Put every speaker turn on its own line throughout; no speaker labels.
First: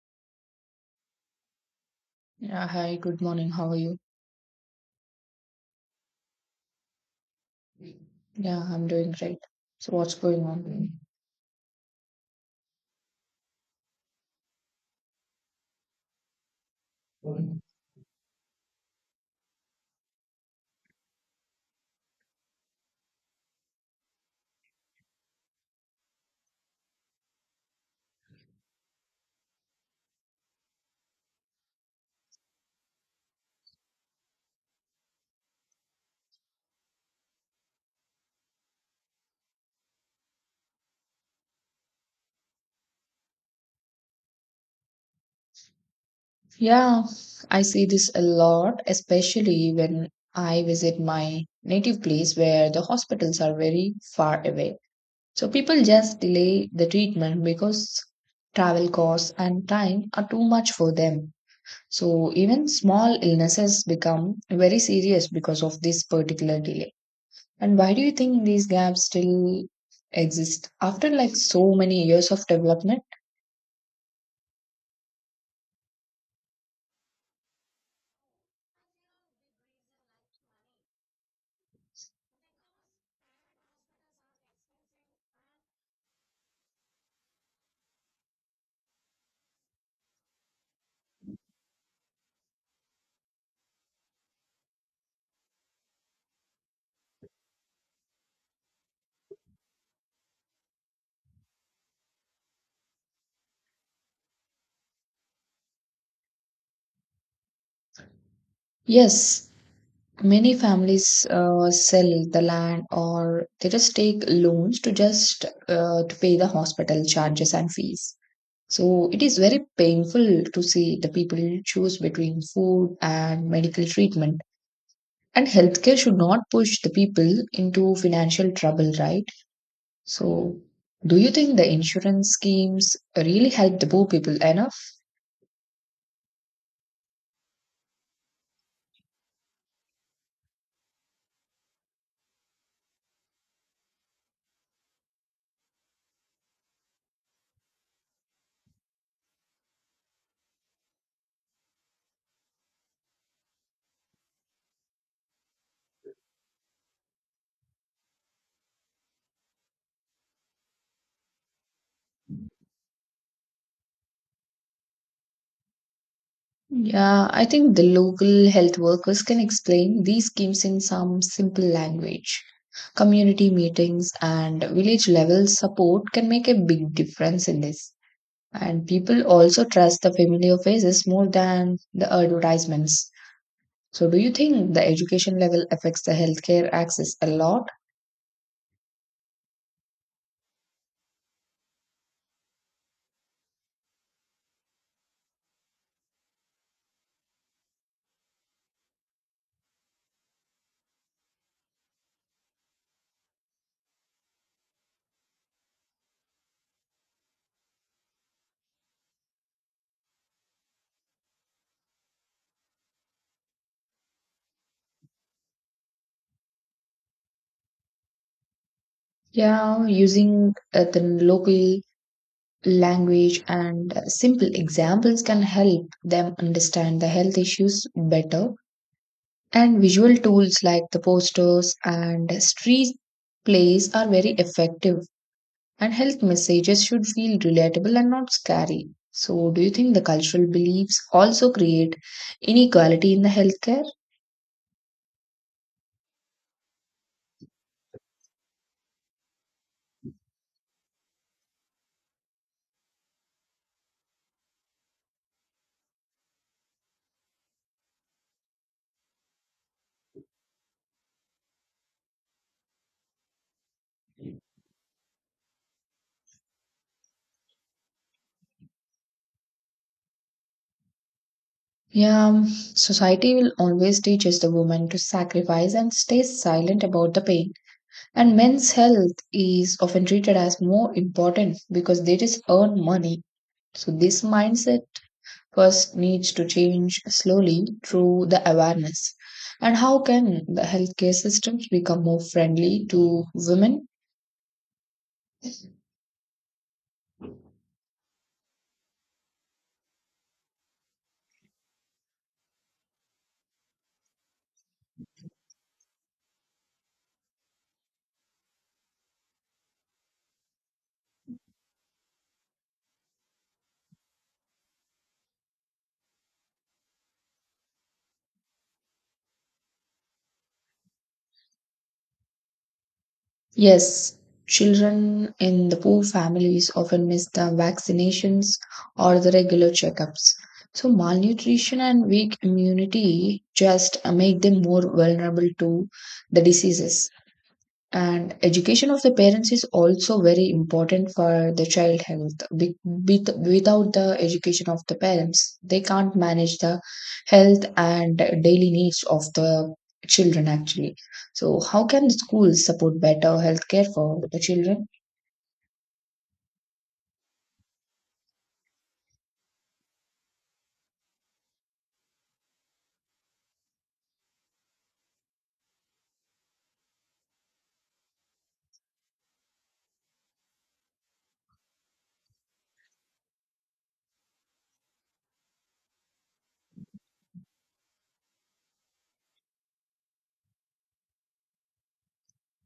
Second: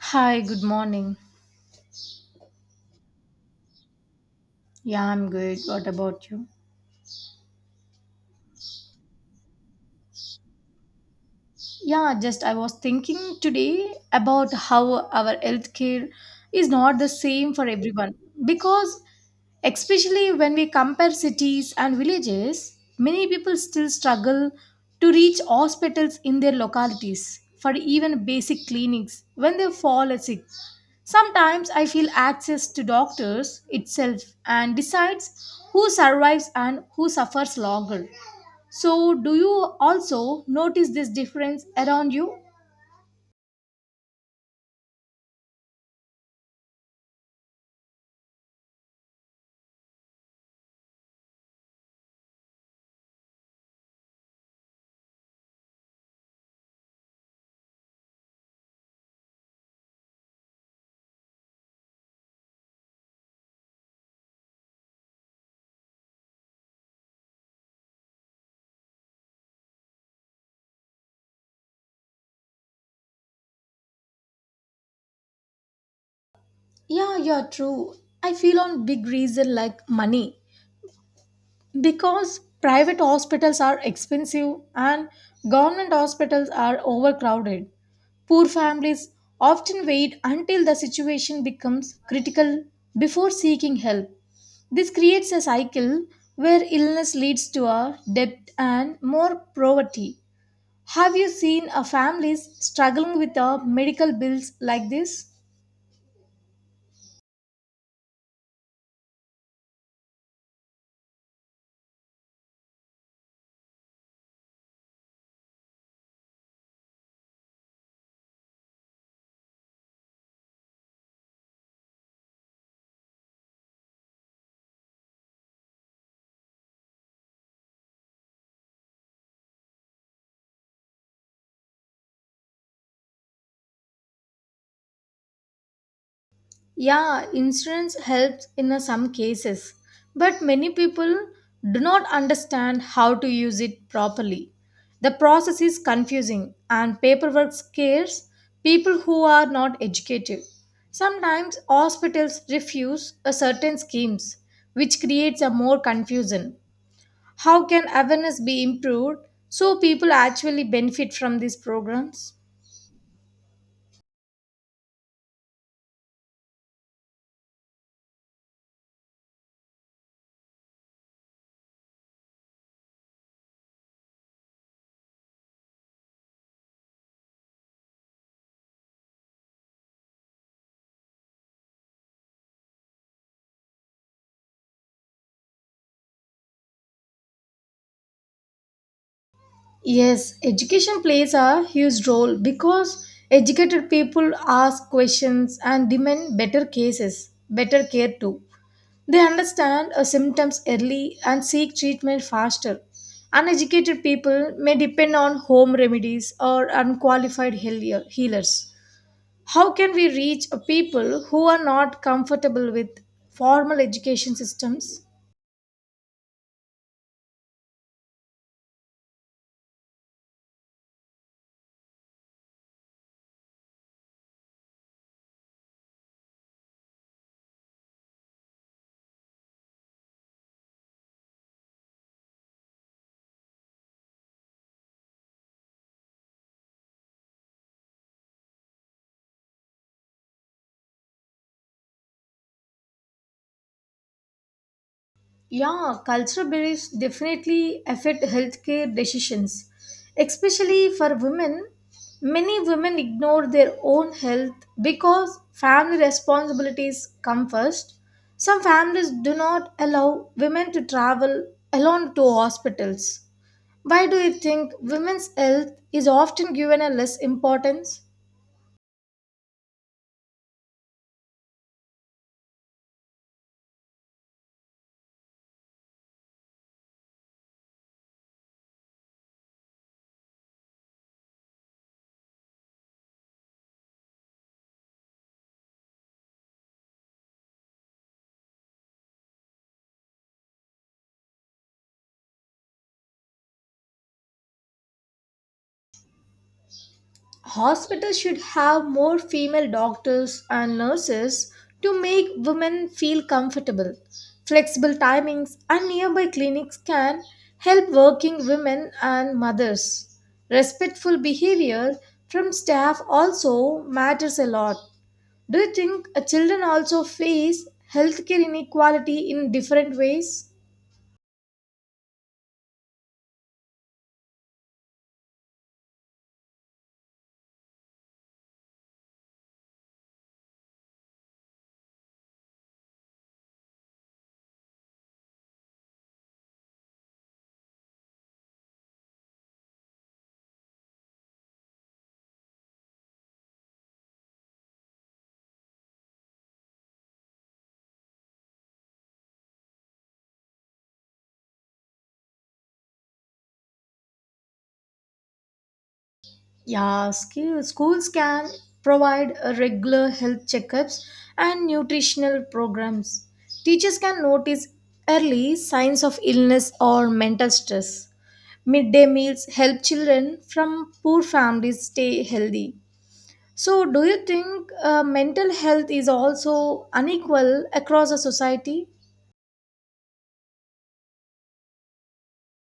Hi, good morning.
Yeah, hi, good morning. How are you?
Yeah, I'm good. What about you?
Yeah, I'm doing great. So, what's going on?
Yeah, just I was thinking today about how our healthcare is not the same for everyone because especially when we compare cities and villages, many people still struggle to reach hospitals in their localities for even basic clinics when they fall sick. Sometimes I feel access to doctors itself and decides who survives and who suffers longer. So, do you also notice this difference around you?
Yeah, I see this a lot, especially when I visit my native place where the hospitals are very far away. So, people just delay the treatment because travel costs and time are too much for them. So, even small illnesses become very serious because of this particular delay. And why do you think these gaps still exist after like so many years of development?
Yeah, you're true. I feel on big reason like money because private hospitals are expensive and government hospitals are overcrowded. Poor families often wait until the situation becomes critical before seeking help. This creates a cycle where illness leads to a debt and more poverty. Have you seen a families struggling with the medical bills like this?
Yes, many families sell the land, or they just take loans to just to pay the hospital charges and fees. So it is very painful to see the people choose between food and medical treatment. And healthcare should not push the people into financial trouble, right? So, do you think the insurance schemes really help the poor people enough?
Yeah, insurance helps in some cases, but many people do not understand how to use it properly. The process is confusing and paperwork scares people who are not educated. Sometimes hospitals refuse a certain schemes, which creates a more confusion. How can awareness be improved so people actually benefit from these programs?
Yeah, I think the local health workers can explain these schemes in some simple language. Community meetings and village level support can make a big difference in this. And people also trust the familiar faces more than the advertisements. So, do you think the education level affects the healthcare access a lot?
Yes, education plays a huge role because educated people ask questions and demand better cases, better care too. They understand symptoms early and seek treatment faster. Uneducated people may depend on home remedies or unqualified healers. How can we reach people who are not comfortable with formal education systems?
Yeah, using the local language and simple examples can help them understand the health issues better. And visual tools like the posters and street plays are very effective. And health messages should feel relatable and not scary. So, do you think the cultural beliefs also create inequality in the healthcare?
Yeah, cultural beliefs definitely affect healthcare decisions, especially for women. Many women ignore their own health because family responsibilities come first. Some families do not allow women to travel alone to hospitals. Why do you think women's health is often given a less importance?
Yeah, society will always teach us the woman to sacrifice and stay silent about the pain. And men's health is often treated as more important because they just earn money. So, this mindset first needs to change slowly through the awareness? And how can the healthcare systems become more friendly to women?
Hospitals should have more female doctors and nurses to make women feel comfortable. Flexible timings and nearby clinics can help working women and mothers. Respectful behavior from staff also matters a lot. Do you think children also face healthcare inequality in different ways?
Yes, children in the poor families often miss the vaccinations or the regular checkups. So, malnutrition and weak immunity just make them more vulnerable to the diseases. And education of the parents is also very important for the child health. Be- Without the education of the parents, they can't manage the health and daily needs of the children, actually. So how can the schools support better healthcare for the children?
Yeah, schools can provide regular health checkups and nutritional programs. Teachers can notice early signs of illness or mental stress. Midday meals help children from poor families stay healthy. So, do you think mental health is also unequal across a society?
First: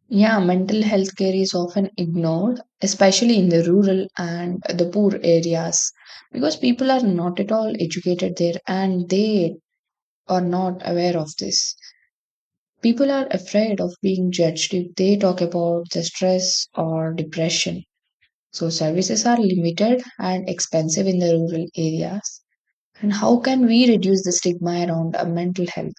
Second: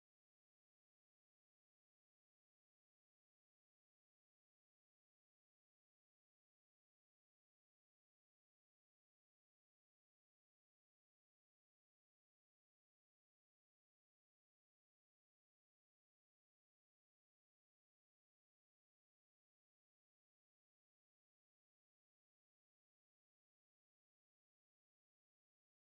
Yeah, mental health care is often ignored, especially in the rural and the poor areas, because people are not at all educated there and they are not aware of this. People are afraid of being judged if they talk about the stress or depression. So services are limited and expensive in the rural areas. And how can we reduce the stigma around mental health?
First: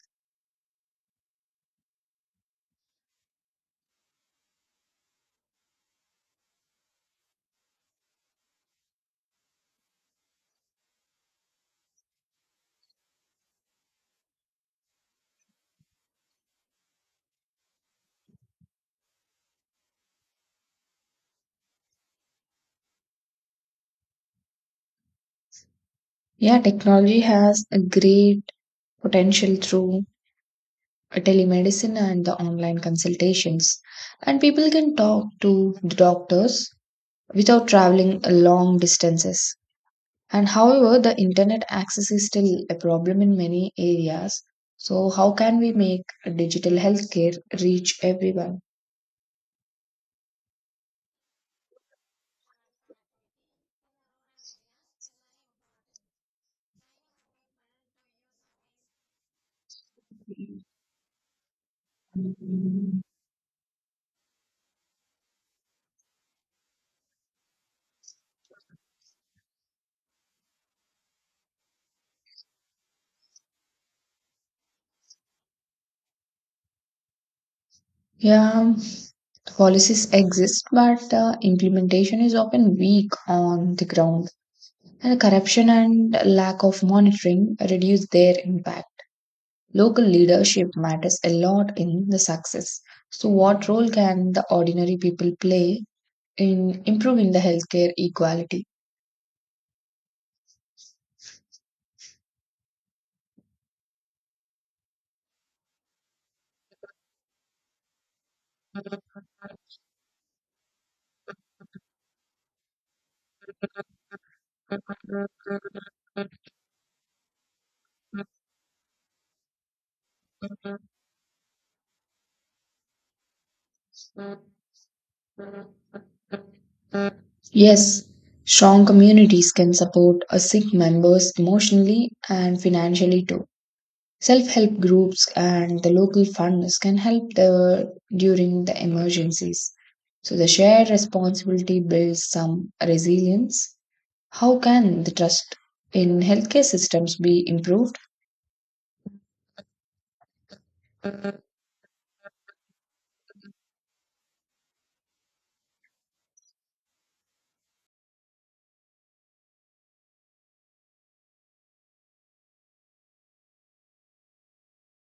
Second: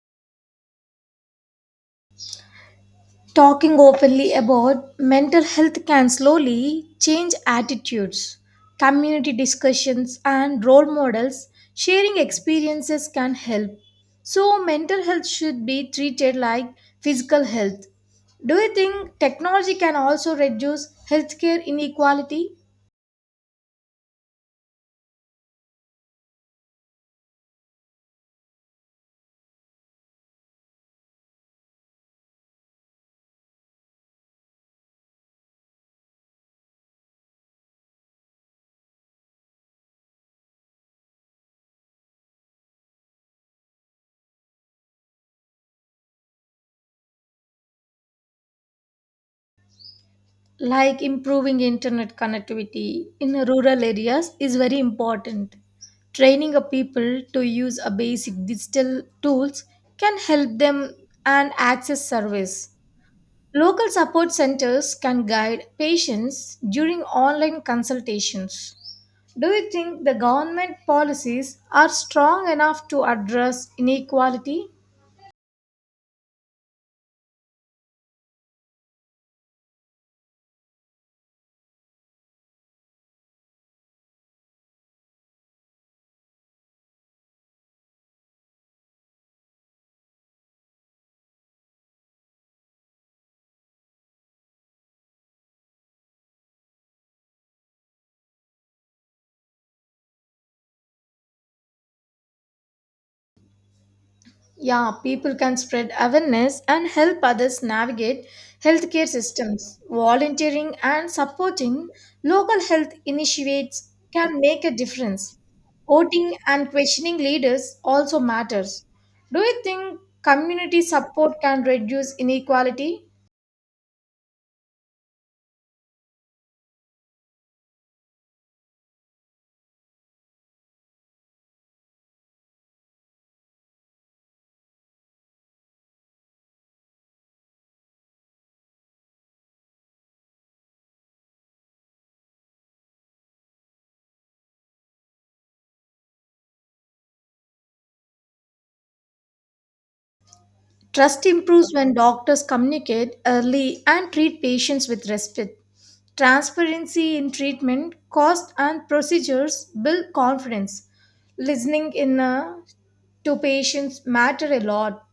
Talking openly about mental health can slowly change attitudes. Community discussions and role models sharing experiences can help. So, mental health should be treated like physical health. Do you think technology can also reduce healthcare inequality?
Yeah, technology has a great potential through telemedicine and the online consultations. And people can talk to the doctors without traveling long distances. And however, the internet access is still a problem in many areas. So, how can we make digital healthcare reach everyone?
Like improving internet connectivity in rural areas is very important. Training a people to use a basic digital tools can help them and access service. Local support centers can guide patients during online consultations. Do you think the government policies are strong enough to address inequality?
Yeah, policies exist, but implementation is often weak on the ground, and corruption and lack of monitoring reduce their impact. Local leadership matters a lot in the success. So, what role can the ordinary people play in improving the healthcare equality?
Yeah, people can spread awareness and help others navigate healthcare systems. Volunteering and supporting local health initiatives can make a difference. Voting and questioning leaders also matters. Do you think community support can reduce inequality?
Yes, strong communities can support a sick members emotionally and financially too. Self-help groups and the local funders can help the during the emergencies. So the shared responsibility builds some resilience. How can the trust in healthcare systems be improved?
Trust improves when doctors communicate early and treat patients with respect. Transparency in treatment, cost, and procedures build confidence. Listening in to patients matter a lot.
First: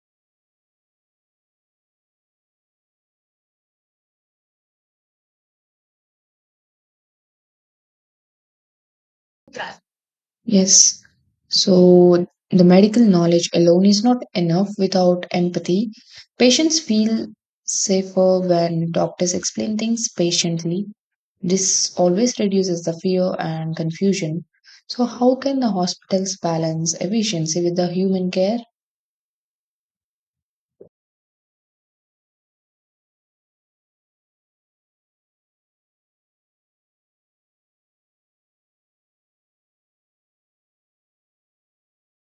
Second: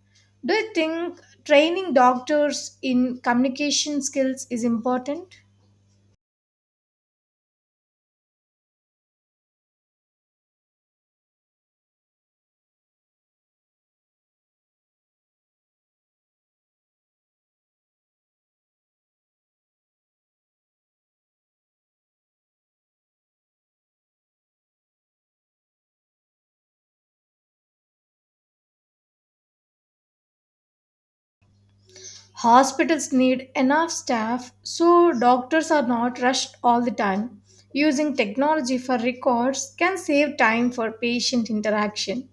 Do you think training doctors in communication skills is important?
Yes. So the medical knowledge alone is not enough without empathy. Patients feel safer when doctors explain things patiently. This always reduces the fear and confusion. So, how can the hospitals balance efficiency with the human care?
Hospitals need enough staff so doctors are not rushed all the time. Using technology for records can save time for patient interaction.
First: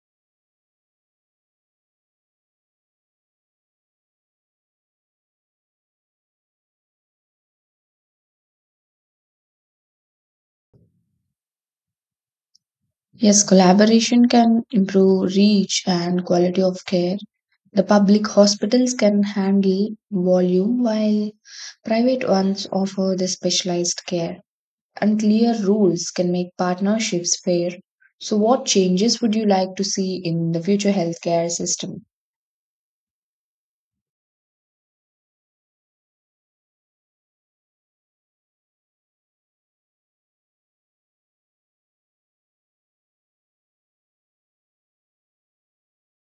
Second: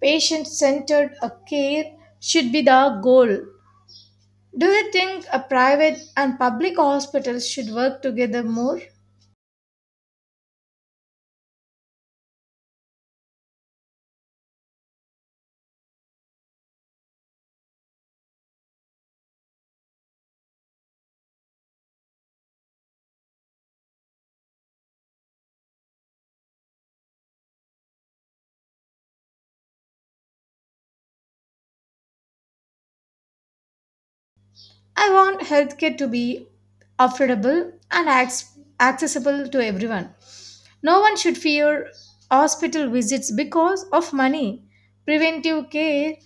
Patient centered care should be the goal. Do you think a private and public hospitals should work together more?
Yes, collaboration can improve reach and quality of care. The public hospitals can handle volume while private ones offer the specialized care. And clear rules can make partnerships fair. So, what changes would you like to see in the future healthcare system?
I want healthcare to be affordable and accessible to everyone. No one should fear hospital visits because of money. Preventive care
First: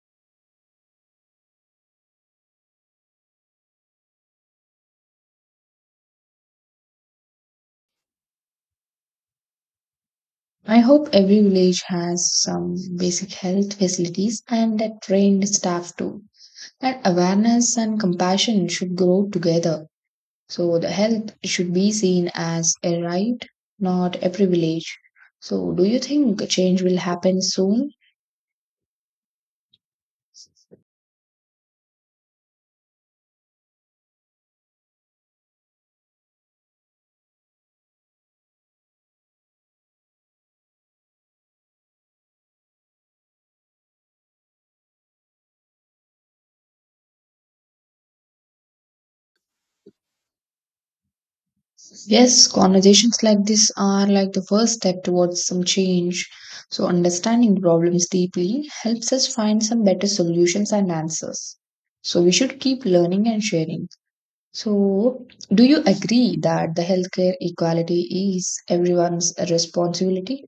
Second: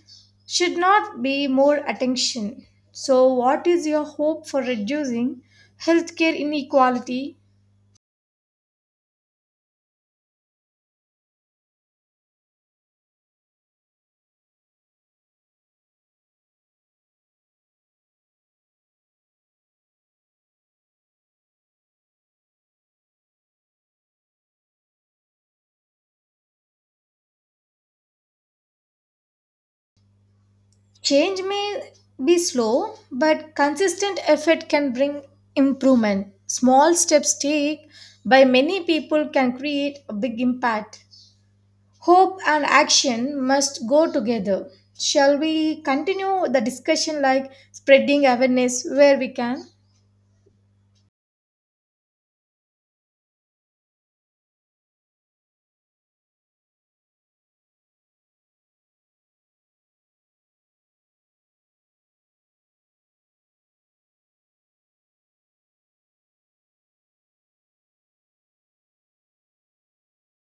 should not be more attention. So, what is your hope for reducing healthcare inequality?
I hope every village has some basic health facilities and a trained staff too. And awareness and compassion should grow together. So the health should be seen as a right, not a privilege. So, do you think a change will happen soon?
Change may be slow, but consistent effort can bring improvement. Small steps taken by many people can create a big impact. Hope and action must go together. Shall we continue the discussion like spreading awareness where we can?
Yes, conversations like this are like the first step towards some change. So understanding the problems deeply helps us find some better solutions and answers. So we should keep learning and sharing. So, do you agree that the healthcare equality is everyone's responsibility?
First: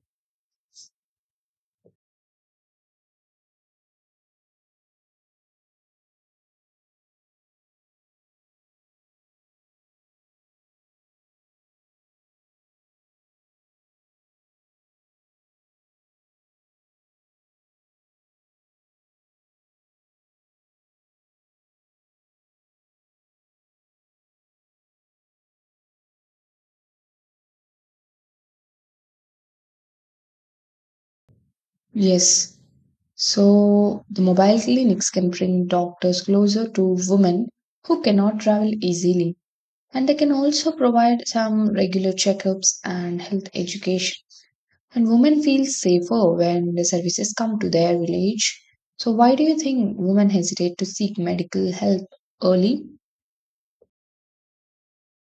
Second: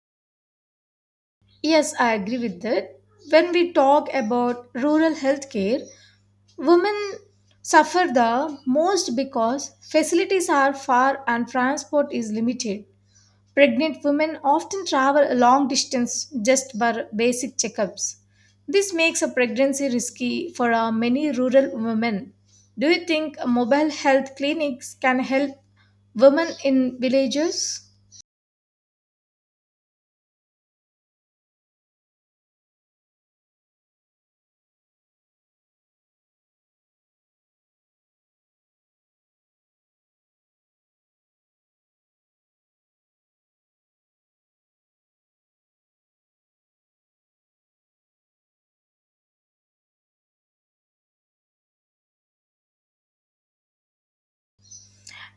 Yes, I agree with that. When we talk about rural healthcare, women suffer the most because facilities are far and transport is limited. Pregnant women often travel a long distance just for basic checkups. This makes a pregnancy risky for many rural women. Do you think mobile health clinics can help women in villages?
Yes. So the mobile clinics can bring doctors closer to women who cannot travel easily, and they can also provide some regular checkups and health education. And women feel safer when the services come to their village. So why do you think women hesitate to seek medical help early?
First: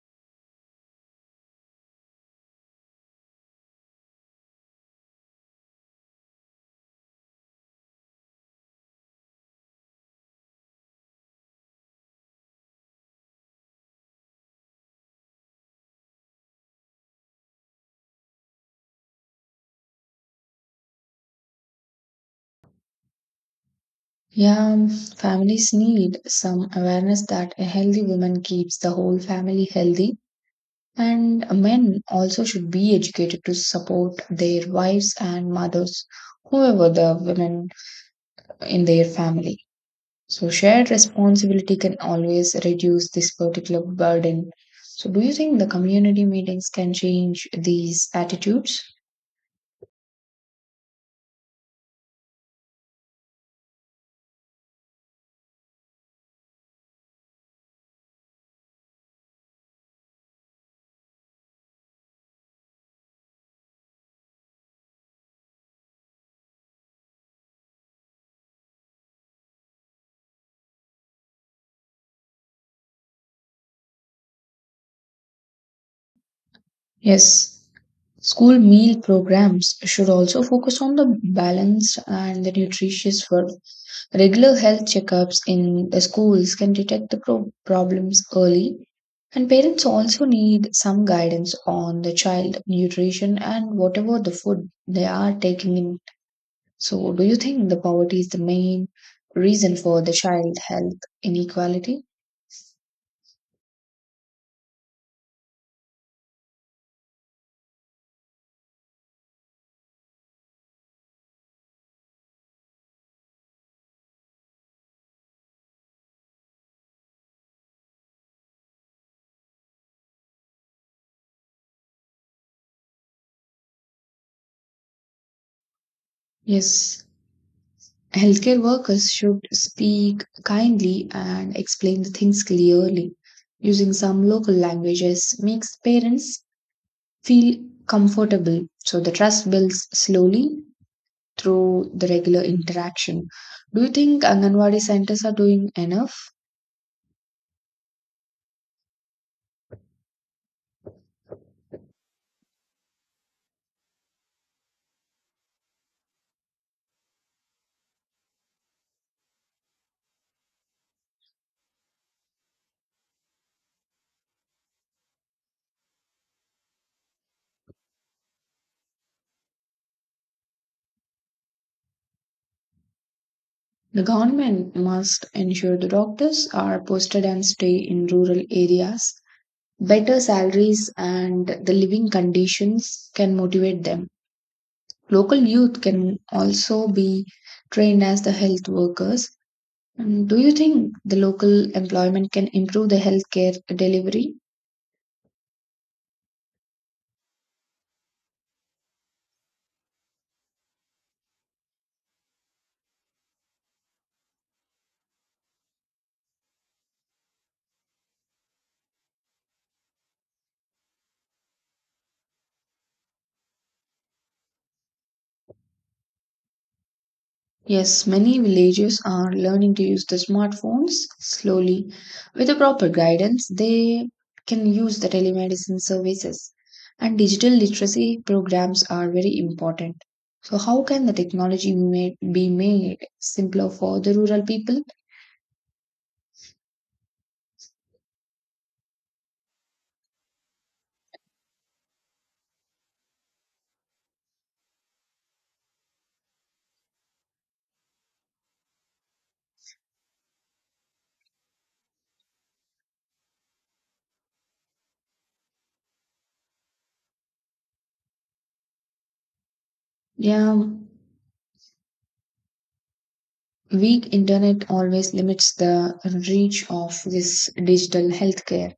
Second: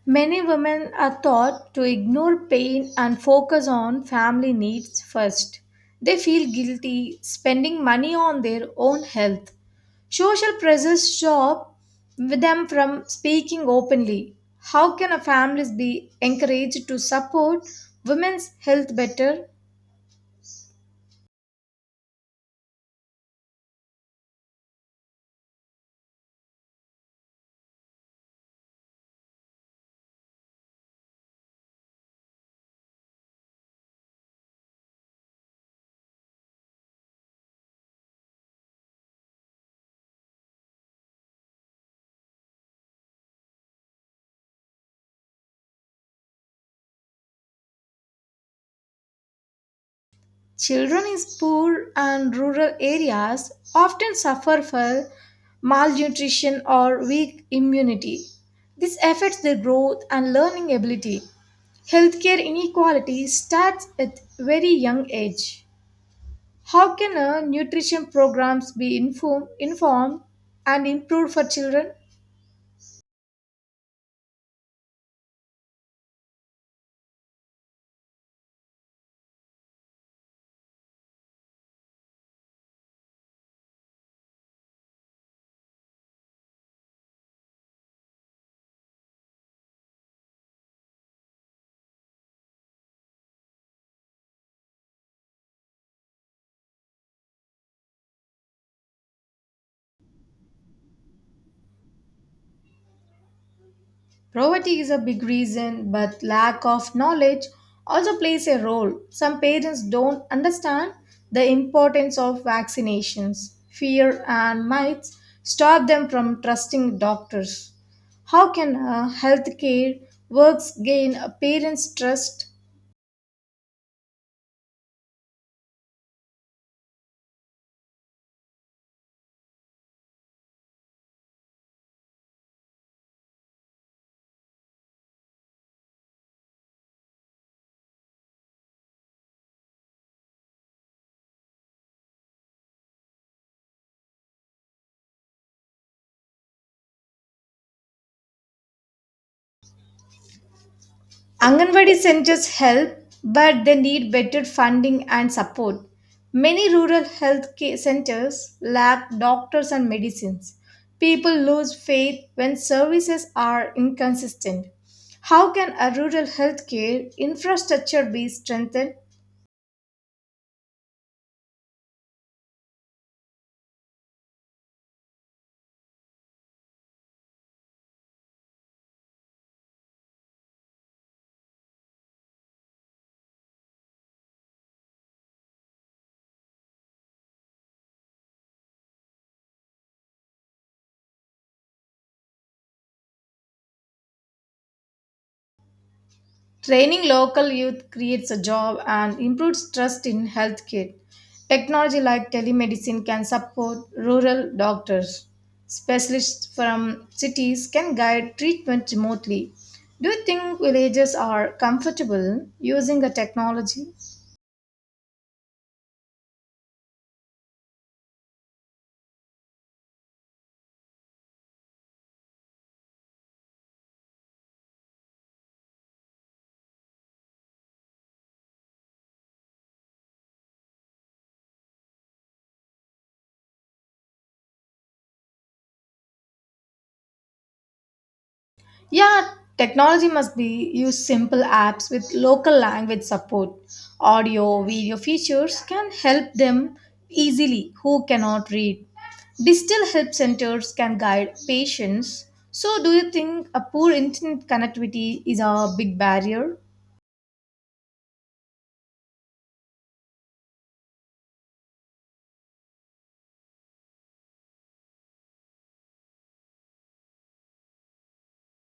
Many women are taught to ignore pain and focus on family needs first. They feel guilty spending money on their own health. Social pressures stop them from speaking openly. How can a families be encouraged to support women's health better?
Yeah, families need some awareness that a healthy woman keeps the whole family healthy, and men also should be educated to support their wives and mothers, whoever the women in their family. So, shared responsibility can always reduce this particular burden. So, do you think the community meetings can change these attitudes?
Children in poor and rural areas often suffer from malnutrition or weak immunity. This affects their growth and learning ability. Healthcare inequality starts at very young age. How can nutrition programs be informed and improved for children?
Yes, school meal programs should also focus on the balanced and the nutritious food. Regular health checkups in the schools can detect the problems early, and parents also need some guidance on the child nutrition and whatever the food they are taking in. So, do you think the poverty is the main reason for the child health inequality?
Poverty is a big reason, but lack of knowledge also plays a role. Some parents don't understand the importance of vaccinations. Fear and myths stop them from trusting doctors. How can healthcare works gain a parent's trust?
Yes. Healthcare workers should speak kindly and explain the things clearly. Using some local languages makes parents feel comfortable, so the trust builds slowly through the regular interaction. Do you think Anganwadi centers are doing enough?
Anganwadi centers help, but they need better funding and support. Many rural health centers lack doctors and medicines. People lose faith when services are inconsistent. How can a rural healthcare infrastructure be strengthened?
The government must ensure the doctors are posted and stay in rural areas. Better salaries and the living conditions can motivate them. Local youth can also be trained as the health workers. And do you think the local employment can improve the healthcare delivery?
Training local youth creates a job and improves trust in healthcare. Technology like telemedicine can support rural doctors. Specialists from cities can guide treatment remotely. Do you think villages are comfortable using the technology?
Yes, many villages are learning to use the smartphones slowly. With the proper guidance, they can use the telemedicine services. And digital literacy programs are very important. So, how can the technology be made simpler for the rural people?
Yeah, technology must be used. Simple apps with local language support. Audio, video features can help them easily who cannot read. Digital help centers can guide patients. So, do you think a poor internet connectivity is a big barrier?
Yeah, weak internet always limits the reach of this digital healthcare.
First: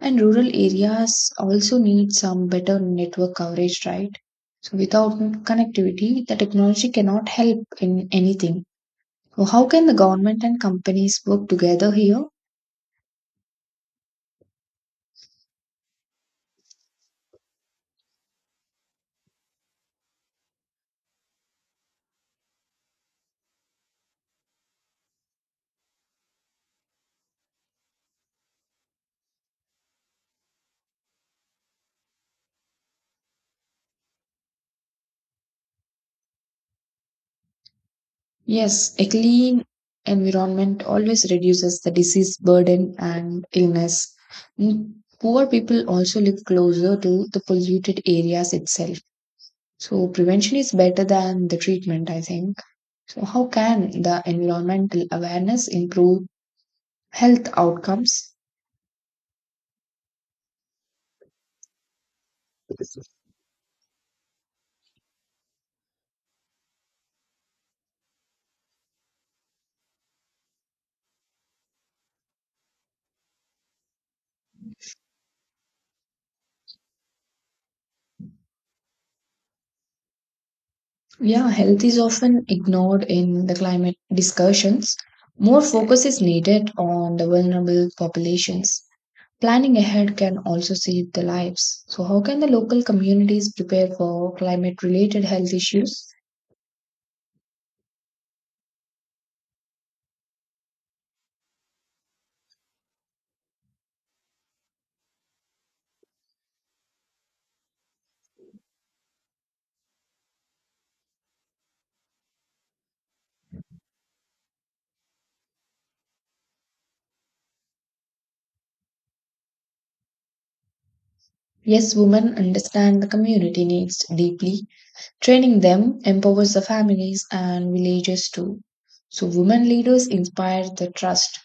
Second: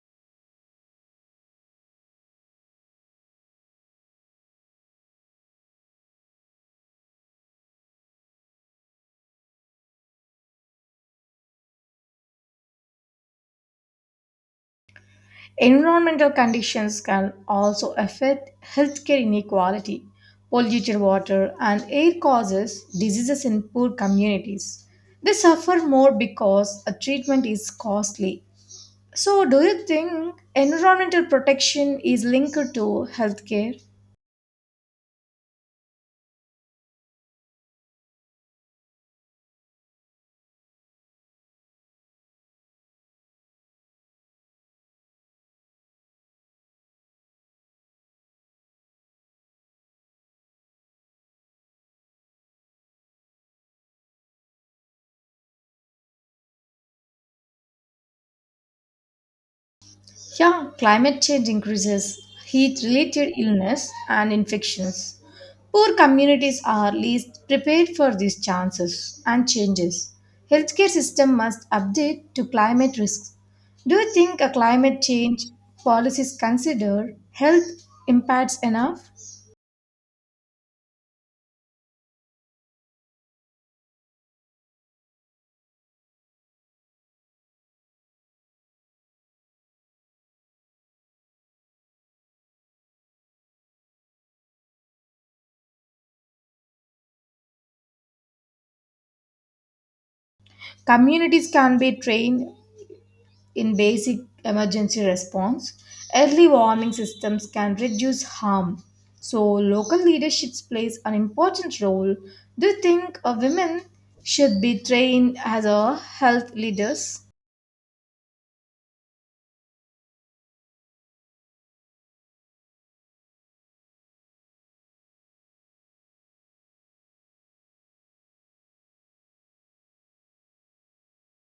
And rural areas also need some better network coverage, right? So without connectivity, the technology cannot help in anything. So how can the government and companies work together here?
Environmental conditions can also affect healthcare inequality. Polluted water and air causes diseases in poor communities. They suffer more because a treatment is costly. So, do you think environmental protection is linked to healthcare?
Yes, a clean environment always reduces the disease burden and illness. Mm, poor people also live closer to the polluted areas itself. So prevention is better than the treatment, I think. So how can the environmental awareness improve health outcomes?
Yeah, climate change increases heat related illness and infections. Poor communities are least prepared for these chances and changes. Healthcare system must update to climate risks. Do you think a climate change policies consider health impacts enough?
Yeah, health is often ignored in the climate discussions. More focus is needed on the vulnerable populations. Planning ahead can also save the lives. So how can the local communities prepare for climate related health issues?
Communities can be trained in basic emergency response, early warning systems can reduce harm. So, local leadership plays an important role. Do you think women should be trained as a health leaders?
Yes, women understand the community needs deeply. Training them empowers the families and villages too. So, women leaders inspire the trust.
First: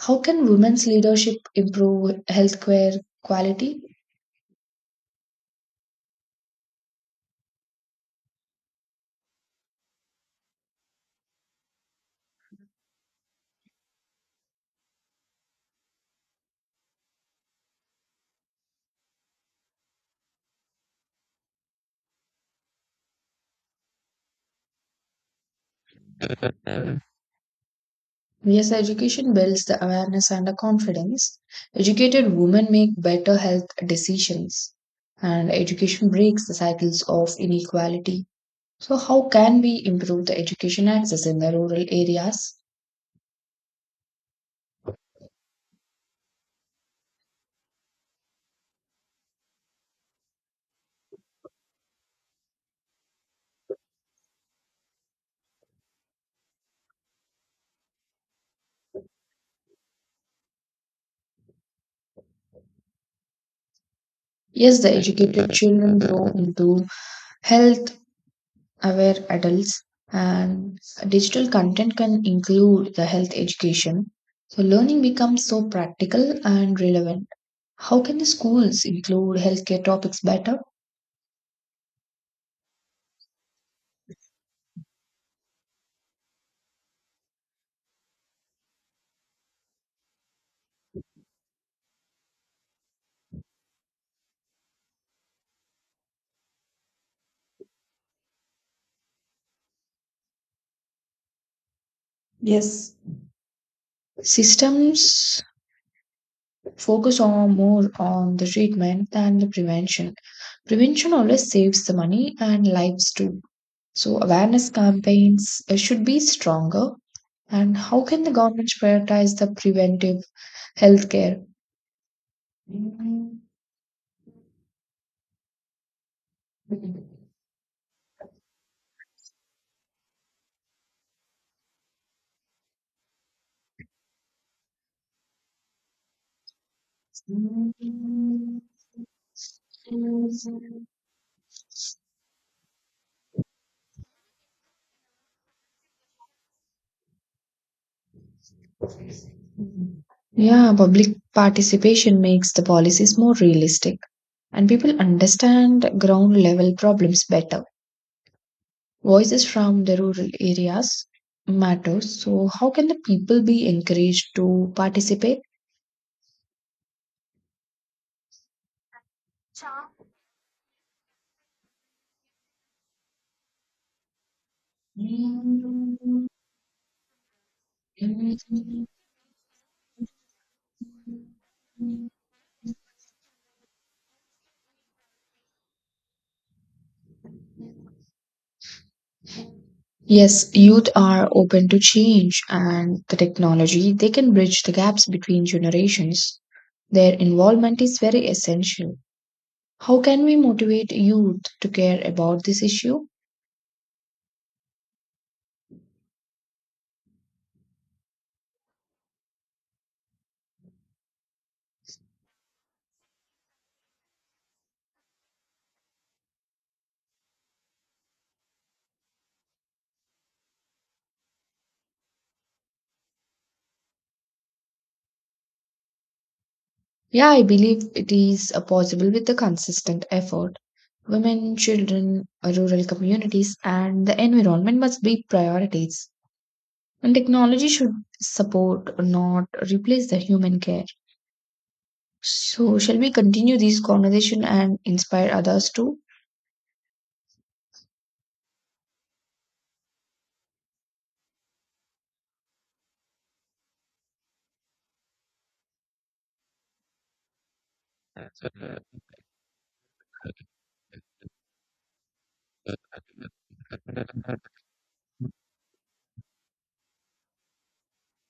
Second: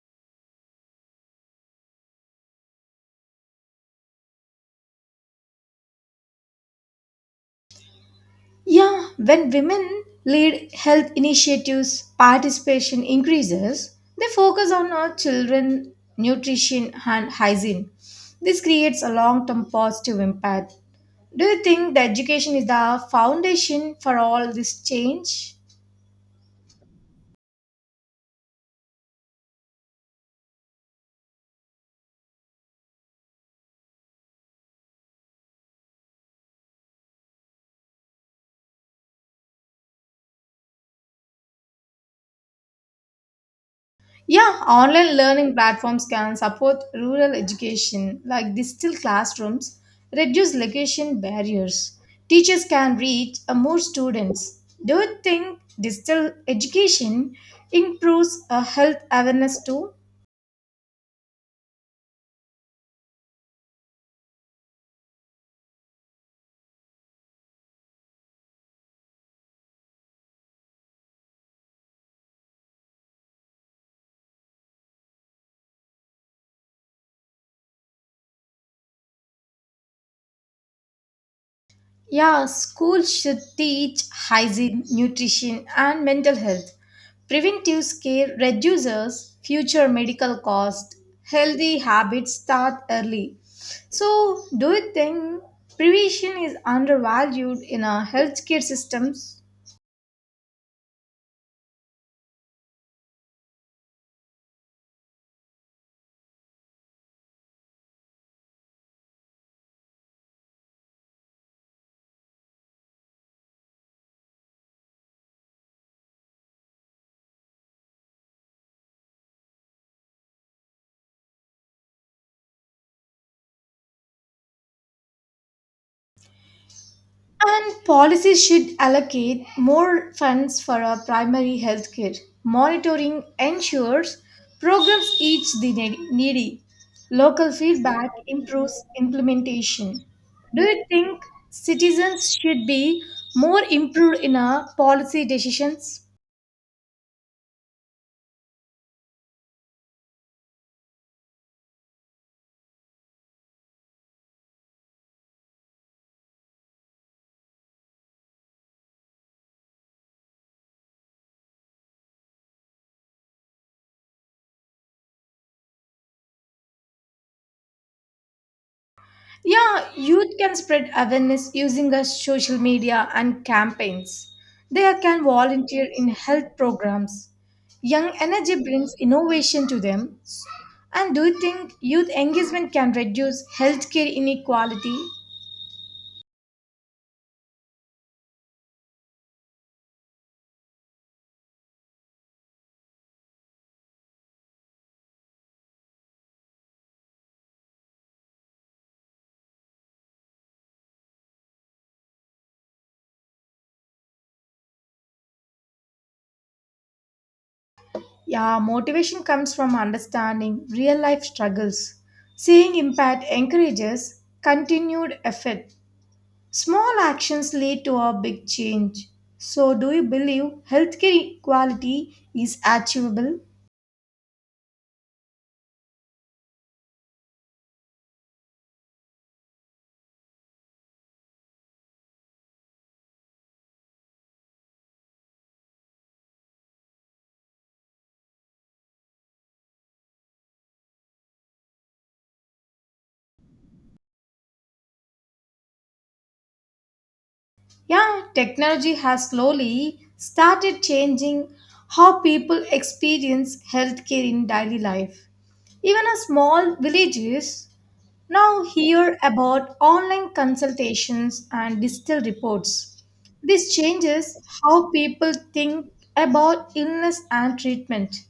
How can women's leadership improve healthcare quality?
Yeah, when women lead health initiatives, participation increases. They focus on our children, nutrition, and hygiene. This creates a long term positive impact. Do you think that education is the foundation for all this change?
Yes, education builds the awareness and the confidence. Educated women make better health decisions, and education breaks the cycles of inequality. So, how can we improve the education access in the rural areas?
Yeah, online learning platforms can support rural education like digital classrooms, reduce location barriers. Teachers can reach more students. Do you think digital education improves health awareness too?
Yes, the educated children grow into health aware adults, and digital content can include the health education. So learning becomes so practical and relevant. How can the schools include healthcare topics better?
Yeah, schools should teach hygiene, nutrition, and mental health. Preventive care reduces future medical costs. Healthy habits start early. So, do you think prevention is undervalued in our healthcare systems?
Yes, systems focus on more on the treatment than the prevention. Prevention always saves the money and lives too. So awareness campaigns should be stronger. And how can the government prioritize the preventive healthcare?
And policies should allocate more funds for our primary health care. Monitoring ensures programs reach the needy. Local
Yeah,
feedback improves implementation. Do you think citizens should be more improved in our policy decisions?
public participation makes the policies more realistic, and people understand ground level problems better. Voices from the rural areas matter. So, how can the people be encouraged to participate?
Yeah, youth can spread awareness using social media and campaigns. They can volunteer in health programs. Young energy brings innovation to them. And do you think youth engagement can reduce healthcare inequality?
Yes, youth are open to change and the technology, they can bridge the gaps between generations. Their involvement is very essential. How can we motivate youth to care about this issue?
Yeah, motivation comes from understanding real life struggles. Seeing impact encourages continued effort. Small actions lead to a big change. So, do you believe healthcare equality is achievable?
Yeah, I believe it is possible with the consistent effort. Women, children, rural communities, and the environment must be priorities. And technology should support, not replace the human care. So, shall we continue this conversation and inspire others too?
Yeah, technology has slowly started changing how people experience healthcare in daily life. Even a small villages now hear about online consultations and digital reports. This changes how people think about illness and treatment.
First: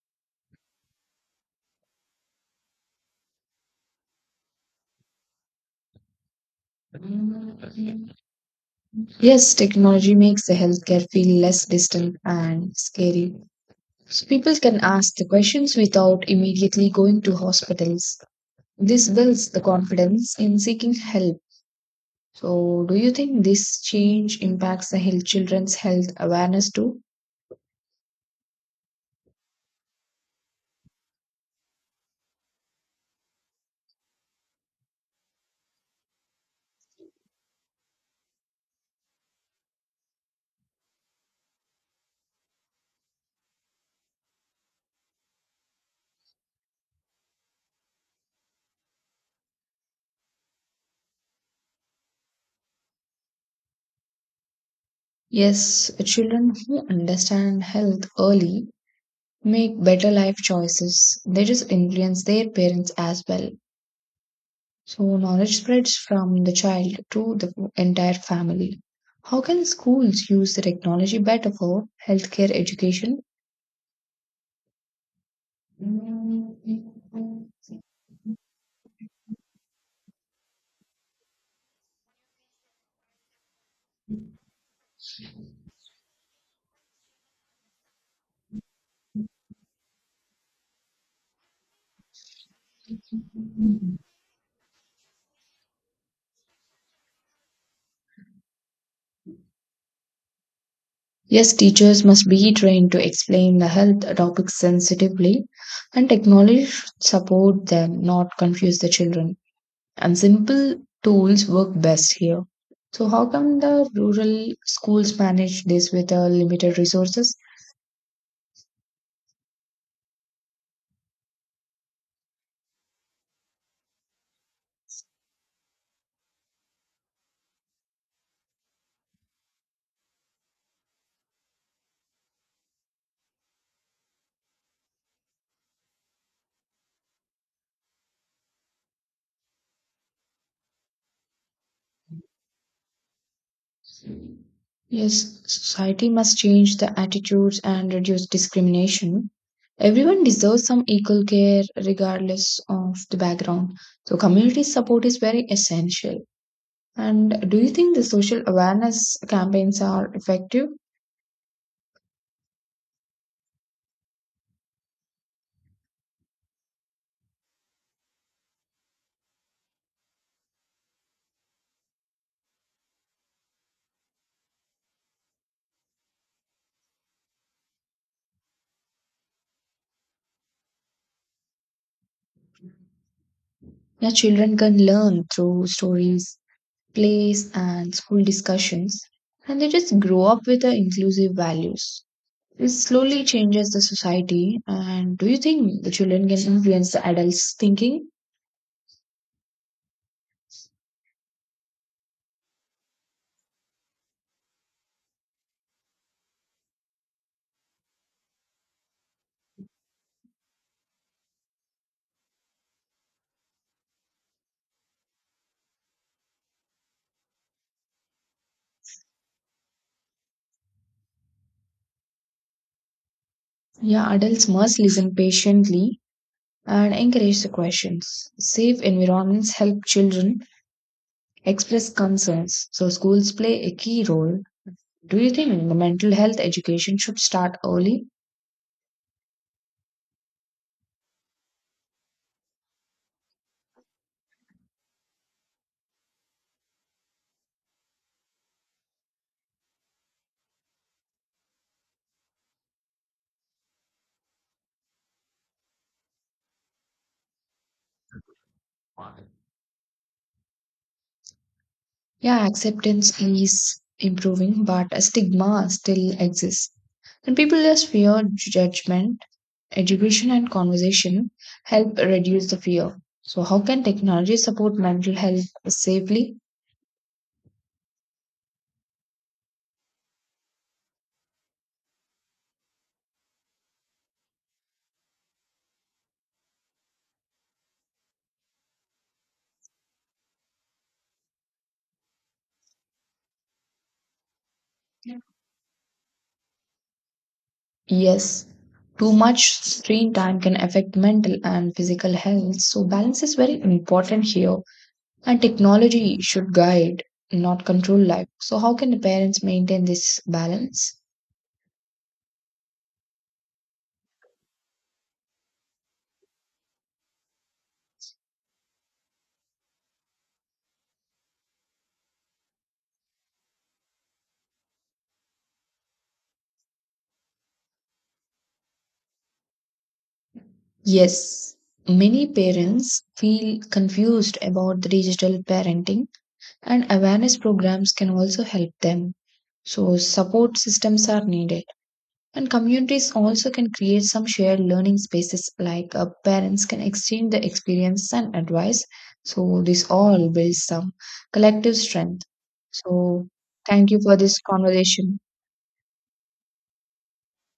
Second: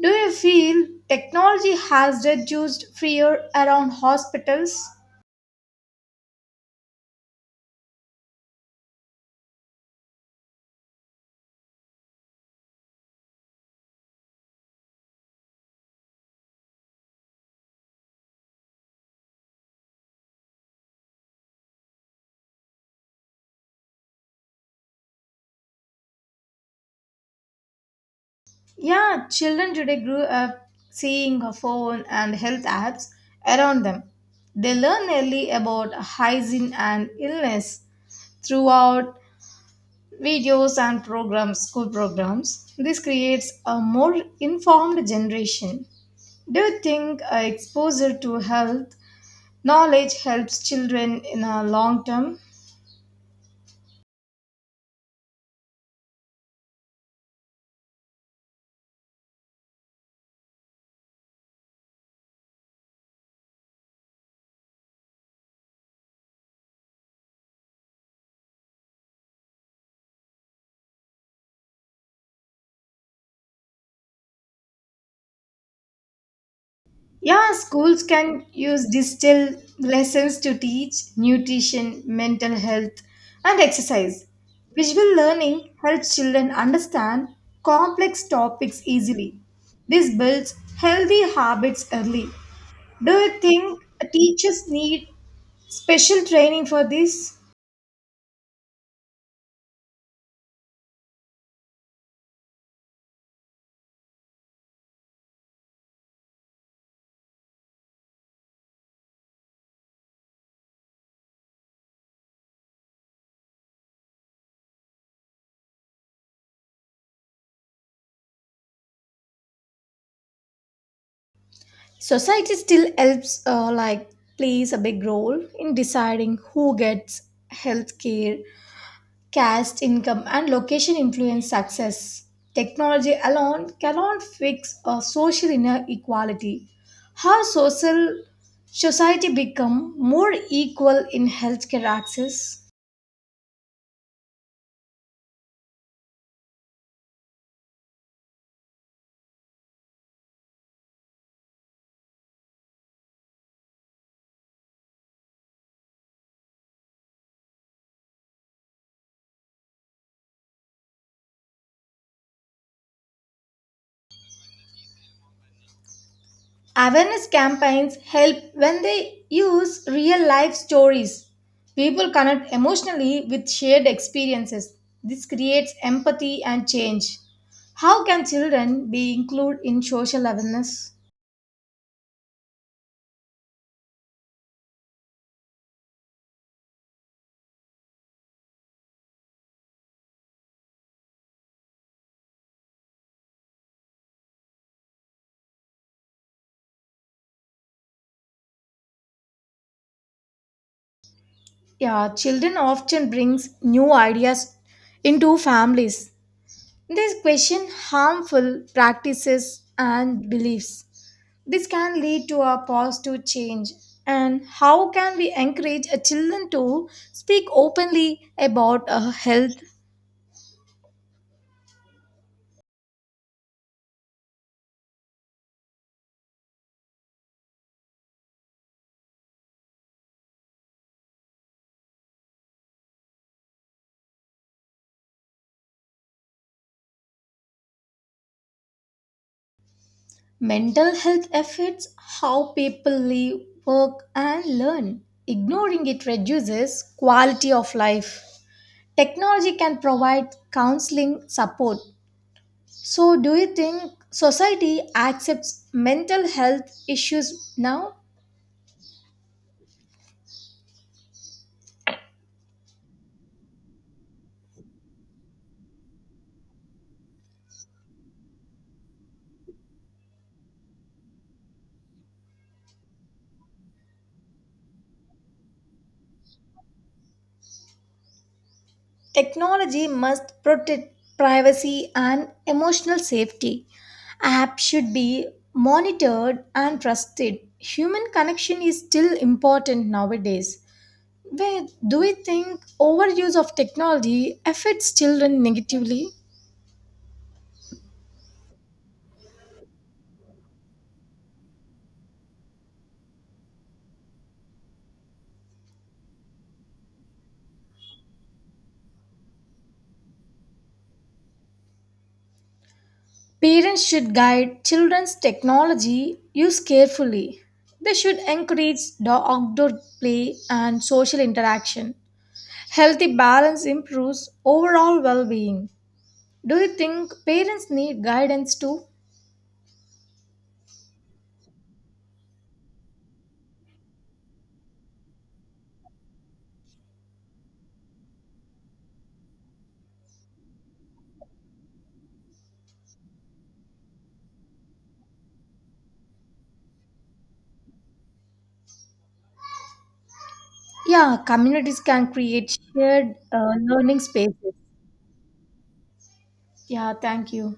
Do you feel technology has reduced fear around hospitals?
Yes, technology makes the healthcare feel less distant and scary. So people can ask the questions without immediately going to hospitals. This builds the confidence in seeking help. So, do you think this change impacts the health, children's health awareness too?
Yeah, children today grew up seeing a phone and health apps around them. They learn early about hygiene and illness throughout videos and programs, school programs. This creates a more informed generation. Do you think exposure to health knowledge helps children in a long term?
Yes, children who understand health early make better life choices. They just influence their parents as well. So, knowledge spreads from the child to the entire family. How can schools use the technology better for healthcare education?
Yeah, schools can use digital lessons to teach nutrition, mental health, and exercise. Visual learning helps children understand complex topics easily. This builds healthy habits early. Do you think teachers need special training for this?
Yes, teachers must be trained to explain the health topics sensitively, and technology should support them, not confuse the children. And simple tools work best here. So, how come the rural schools manage this with limited resources?
Society still helps, plays a big role in deciding who gets health care. Caste, income, and location influence success. Technology alone cannot fix a social inequality. How social society become more equal in healthcare access?
Yes, society must change the attitudes and reduce discrimination. Everyone deserves some equal care regardless of the background. So, community support is very essential. And do you think the social awareness campaigns are effective?
Awareness campaigns help when they use real life stories. People connect emotionally with shared experiences. This creates empathy and change. How can children be included in social awareness?
Yeah, children can learn through stories, plays, and school discussions, and they just grow up with the inclusive values. It slowly changes the society. And do you think the children can influence the adults' thinking?
Yeah, children often brings new ideas into families. They question harmful practices and beliefs. This can lead to a positive change. And how can we encourage a children to speak openly about a health,
Yeah, adults must listen patiently and encourage the questions. Safe environments help children express concerns, so schools play a key role. Do you think the mental health education should start early?
mental health affects how people live, work, and learn. Ignoring it reduces quality of life. Technology can provide counseling support. So, do you think society accepts mental health issues now?
Yeah, acceptance is improving, but a stigma still exists. And people just fear judgment. Education and conversation help reduce the fear. So, how can technology support mental health safely?
Technology must protect privacy and emotional safety. Apps should be monitored and trusted. Human connection is still important nowadays. Where do we think overuse of technology affects children negatively?
Yes, too much screen time can affect mental and physical health, so balance is very important here. And technology should guide, not control life. So, how can the parents maintain this balance?
Parents should guide children's technology use carefully. They should encourage the outdoor play and social interaction. Healthy balance improves overall well being. Do you think parents need guidance too?
Yes, many parents feel confused about the digital parenting, and awareness programs can also help them. So support systems are needed. And communities also can create some shared learning spaces, like parents can exchange the experience and advice. So this all builds some
Yeah,
collective
communities can
strength.
create shared
So, thank
learning
you for this
spaces.
conversation.
Yeah, thank you.